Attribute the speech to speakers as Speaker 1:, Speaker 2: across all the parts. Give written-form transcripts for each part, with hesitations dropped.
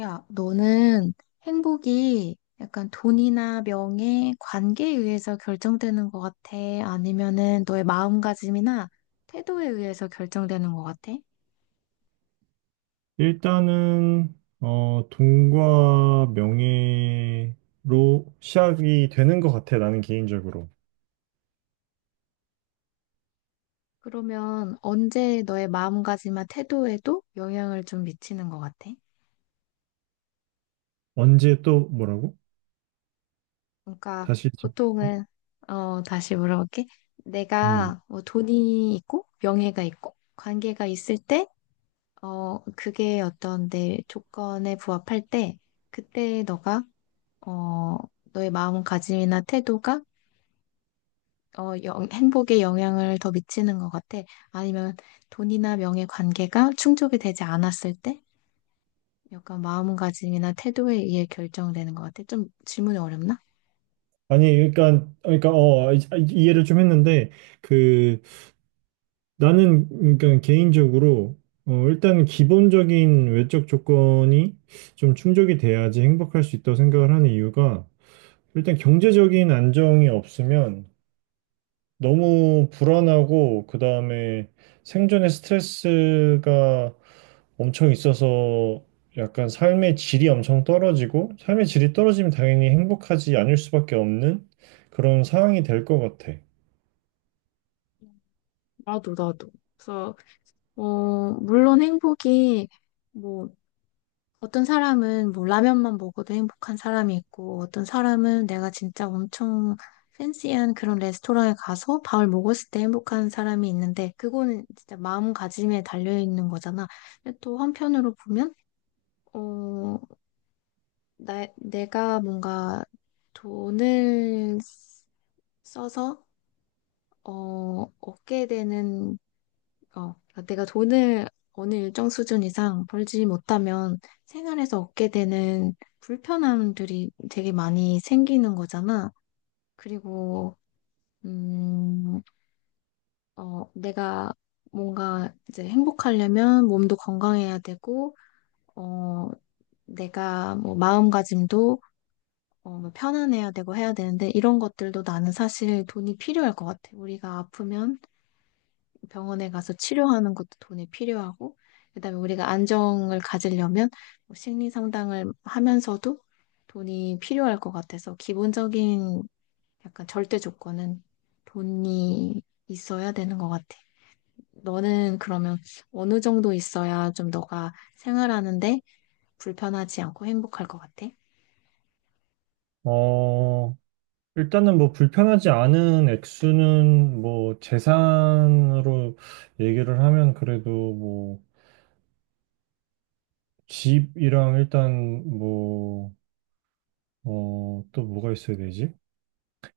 Speaker 1: 야, 너는 행복이 약간 돈이나 명예, 관계에 의해서 결정되는 것 같아? 아니면은 너의 마음가짐이나 태도에 의해서 결정되는 것 같아?
Speaker 2: 일단은 돈과 명예로 시작이 되는 것 같아. 나는 개인적으로.
Speaker 1: 그러면 언제 너의 마음가짐이나 태도에도 영향을 좀 미치는 것 같아?
Speaker 2: 언제 또 뭐라고?
Speaker 1: 그러니까
Speaker 2: 다시 좀-
Speaker 1: 보통은, 다시 물어볼게.
Speaker 2: 음.
Speaker 1: 내가 뭐 돈이 있고, 명예가 있고, 관계가 있을 때, 그게 어떤 내 조건에 부합할 때, 그때 너가 어, 너의 마음가짐이나 태도가 행복에 영향을 더 미치는 것 같아. 아니면 돈이나 명예 관계가 충족이 되지 않았을 때 약간 마음가짐이나 태도에 의해 결정되는 것 같아. 좀 질문이 어렵나?
Speaker 2: 아니 그러니까 이해를 좀 했는데 그 나는 그러니까 개인적으로 일단은 기본적인 외적 조건이 좀 충족이 돼야지 행복할 수 있다고 생각을 하는 이유가 일단 경제적인 안정이 없으면 너무 불안하고 그다음에 생존의 스트레스가 엄청 있어서 약간 삶의 질이 엄청 떨어지고 삶의 질이 떨어지면 당연히 행복하지 않을 수밖에 없는 그런 상황이 될 것 같아.
Speaker 1: 나도, 나도. 그래서, 물론 행복이, 뭐, 어떤 사람은 뭐 라면만 먹어도 행복한 사람이 있고, 어떤 사람은 내가 진짜 엄청 팬시한 그런 레스토랑에 가서 밥을 먹었을 때 행복한 사람이 있는데, 그거는 진짜 마음가짐에 달려있는 거잖아. 근데 또 한편으로 보면, 어, 내가 뭔가 돈을 써서, 얻게 되는 그러니까 내가 돈을 어느 일정 수준 이상 벌지 못하면 생활에서 얻게 되는 불편함들이 되게 많이 생기는 거잖아. 그리고, 음, 내가 뭔가 이제 행복하려면 몸도 건강해야 되고, 어, 내가 뭐 마음가짐도 뭐 편안해야 되고 해야 되는데 이런 것들도 나는 사실 돈이 필요할 것 같아. 우리가 아프면 병원에 가서 치료하는 것도 돈이 필요하고, 그다음에 우리가 안정을 가지려면 뭐 심리 상담을 하면서도 돈이 필요할 것 같아서 기본적인 약간 절대 조건은 돈이 있어야 되는 것 같아. 너는 그러면 어느 정도 있어야 좀 너가 생활하는데 불편하지 않고 행복할 것 같아?
Speaker 2: 어, 일단은 뭐 불편하지 않은 액수는 뭐 재산으로 얘기를 하면 그래도 뭐 집이랑 일단 뭐, 또 뭐가 있어야 되지?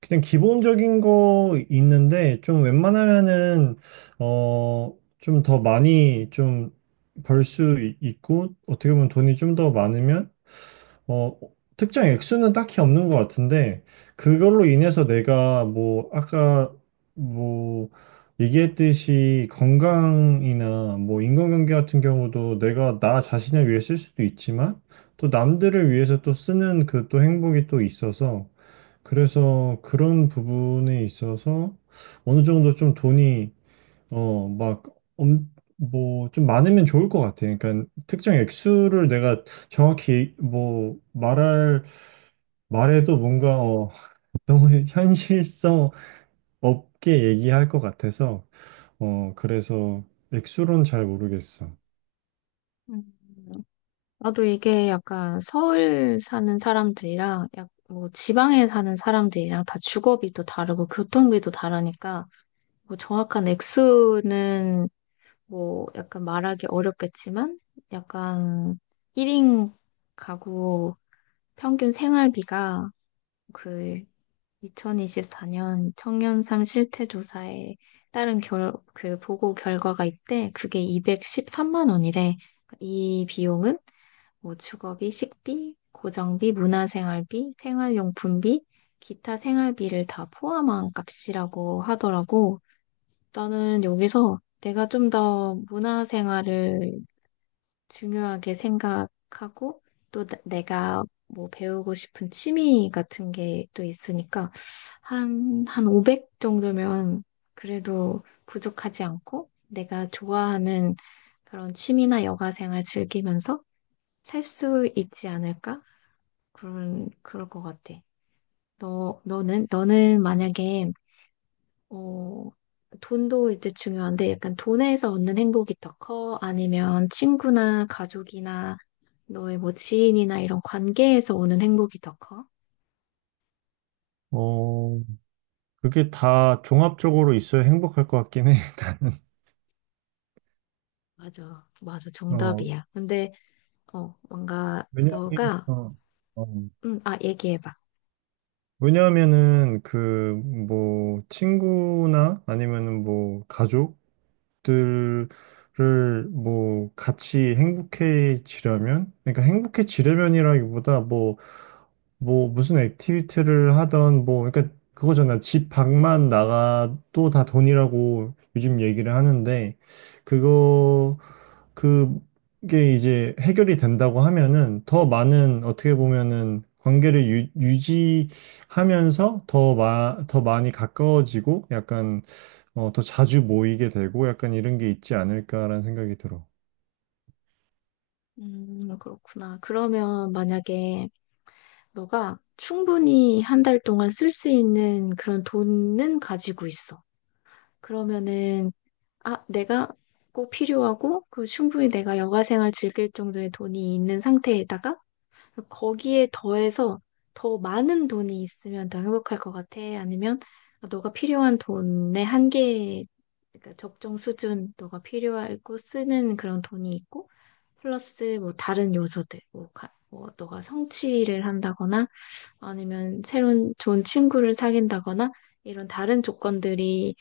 Speaker 2: 그냥 기본적인 거 있는데 좀 웬만하면은 어 좀 더 많이 좀 벌 수 있고 어떻게 보면 돈이 좀 더 많으면 어, 특정 액수는 딱히 없는 것 같은데, 그걸로 인해서 내가 뭐, 아까 뭐, 얘기했듯이, 건강이나 뭐, 인간관계 같은 경우도 내가 나 자신을 위해 쓸 수도 있지만, 또 남들을 위해서 또 쓰는 그 또 행복이 또 있어서, 그래서 그런 부분에 있어서 어느 정도 좀 돈이 어, 막, 좀 많으면 좋을 것 같아. 그러니까, 특정 액수를 내가 정확히, 뭐, 말할, 말해도 뭔가, 너무 현실성 없게 얘기할 것 같아서, 그래서 액수로는 잘 모르겠어.
Speaker 1: 음. 나도 이게 약간 서울 사는 사람들이랑 약 뭐 지방에 사는 사람들이랑 다 주거비도 다르고 교통비도 다르니까 뭐 정확한 액수는 뭐 약간 말하기 어렵겠지만 약간 1인 가구 평균 생활비가 그 2024년 청년삶 실태조사에 따른 그 보고 결과가 있대. 그게 213만 원이래. 그러니까 이 비용은 뭐 주거비, 식비, 고정비, 문화생활비, 생활용품비, 기타 생활비를 다 포함한 값이라고 하더라고. 나는 여기서 내가 좀 더 문화생활을 중요하게 생각하고 또 내가 뭐 배우고 싶은 취미 같은 게 또 있으니까 한 500 정도면 그래도 부족하지 않고 내가 좋아하는 그런 취미나 여가 생활 즐기면서 살 수 있지 않을까? 그럴 것 같아. 너는 만약에, 어, 돈도 이제 중요한데 약간 돈에서 얻는 행복이 더 커? 아니면 친구나 가족이나 너의 뭐 지인이나 이런 관계에서 오는 행복이 더 커?
Speaker 2: 어, 그게 다 종합적으로 있어야 행복할 것 같긴 해, 나는.
Speaker 1: 맞아, 맞아,
Speaker 2: 어,
Speaker 1: 정답이야. 근데, 뭔가
Speaker 2: 왜냐면,
Speaker 1: 너가,
Speaker 2: 어, 어.
Speaker 1: 얘기해봐.
Speaker 2: 왜냐하면은 그 뭐 친구나 아니면은 뭐 가족 것들을 뭐 같이 행복해지려면 그러니까 행복해지려면이라기보다 뭐 무슨 액티비티를 하던 뭐 그러니까 그거잖아. 집 밖만 나가도 다 돈이라고 요즘 얘기를 하는데 그거 그게 이제 해결이 된다고 하면은 더 많은 어떻게 보면은 관계를 유지하면서 더 많이 가까워지고 약간 더 자주 모이게 되고 약간 이런 게 있지 않을까라는 생각이 들어.
Speaker 1: 그렇구나. 그러면 만약에 너가 충분히 한 달 동안 쓸 수 있는 그런 돈은 가지고 있어. 그러면은 내가 꼭 필요하고, 그 충분히 내가 여가생활 즐길 정도의 돈이 있는 상태에다가, 거기에 더해서 더 많은 돈이 있으면 더 행복할 것 같아? 아니면, 너가 필요한 돈의 한계, 그러니까 적정 수준, 너가 필요하고 쓰는 그런 돈이 있고, 플러스 뭐 다른 요소들, 뭐, 뭐 너가 성취를 한다거나, 아니면 새로운 좋은 친구를 사귄다거나, 이런 다른 조건들이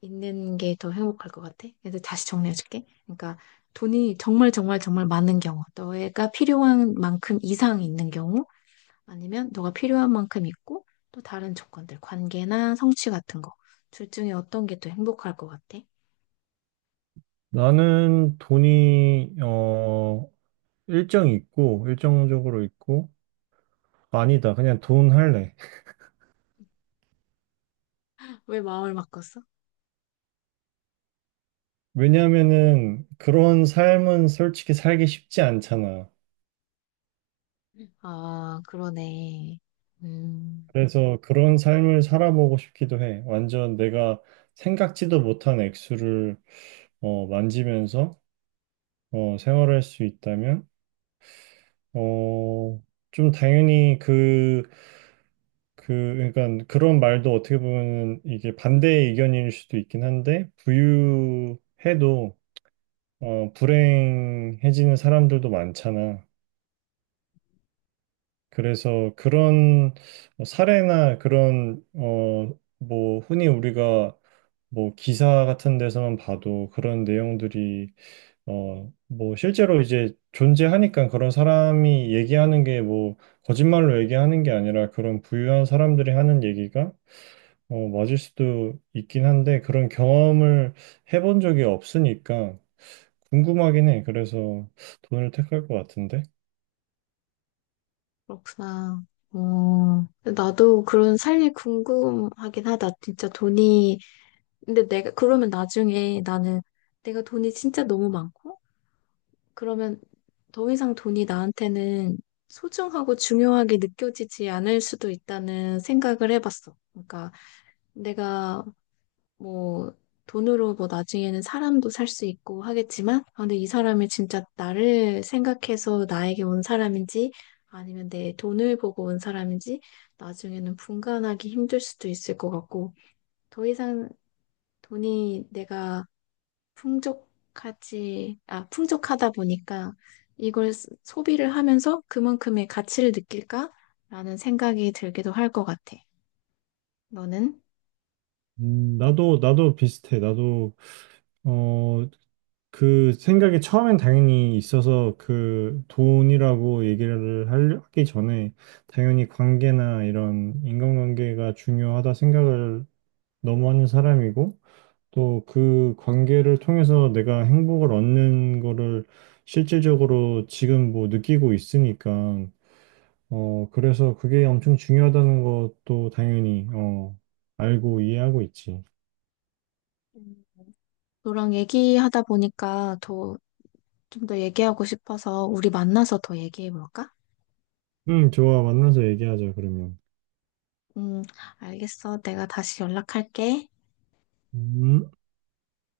Speaker 1: 있는 게 더 행복할 것 같아. 그래서 다시 정리해줄게. 그러니까 돈이 정말 정말 정말 많은 경우, 너가 필요한 만큼 이상 있는 경우, 아니면 너가 필요한 만큼 있고 또 다른 조건들, 관계나 성취 같은 거. 둘 중에 어떤 게 더 행복할 것 같아?
Speaker 2: 나는 돈이, 일정 있고, 일정적으로 있고, 아니다. 그냥 돈 할래.
Speaker 1: 왜 마음을 바꿨어?
Speaker 2: 왜냐면은 그런 삶은 솔직히 살기 쉽지 않잖아.
Speaker 1: 아, 그러네. 음,
Speaker 2: 그래서 그런 삶을 살아보고 싶기도 해. 완전 내가 생각지도 못한 액수를, 만지면서, 생활할 수 있다면, 어, 좀 당연히 그러니까 그런 말도 어떻게 보면 이게 반대의 의견일 수도 있긴 한데, 부유해도 불행해지는 사람들도 많잖아. 그래서 그런 뭐 사례나 그런 뭐 흔히 우리가 뭐 기사 같은 데서만 봐도 그런 내용들이 뭐 실제로 이제 존재하니까 그런 사람이 얘기하는 게 뭐 거짓말로 얘기하는 게 아니라 그런 부유한 사람들이 하는 얘기가 맞을 수도 있긴 한데 그런 경험을 해본 적이 없으니까 궁금하긴 해. 그래서 돈을 택할 것 같은데.
Speaker 1: 그렇구나. 어, 나도 그런 삶이 궁금하긴 하다. 진짜 돈이 근데 내가 그러면 나중에 나는 내가 돈이 진짜 너무 많고 그러면 더 이상 돈이 나한테는 소중하고 중요하게 느껴지지 않을 수도 있다는 생각을 해봤어. 그러니까 내가 뭐 돈으로 뭐 나중에는 사람도 살 수 있고 하겠지만 아, 근데 이 사람이 진짜 나를 생각해서 나에게 온 사람인지 아니면 내 돈을 보고 온 사람인지 나중에는 분간하기 힘들 수도 있을 것 같고 더 이상 돈이 내가 풍족하다 보니까 이걸 소비를 하면서 그만큼의 가치를 느낄까라는 생각이 들기도 할 것 같아. 너는?
Speaker 2: 나도 비슷해. 나도 어, 그 생각이 처음엔 당연히 있어서 그 돈이라고 하기 전에 당연히 관계나 이런 인간관계가 중요하다 생각을 너무 하는 사람이고 또 그 관계를 통해서 내가 행복을 얻는 거를 실질적으로 지금 뭐 느끼고 있으니까, 그래서 그게 엄청 중요하다는 것도 당연히, 알고 이해하고 있지.
Speaker 1: 음. 너랑 얘기하다 보니까 더, 좀 더 얘기하고 싶어서 우리 만나서 더 얘기해 볼까?
Speaker 2: 응, 좋아. 만나서 얘기하자, 그러면.
Speaker 1: 음, 알겠어. 내가 다시 연락할게.
Speaker 2: 음.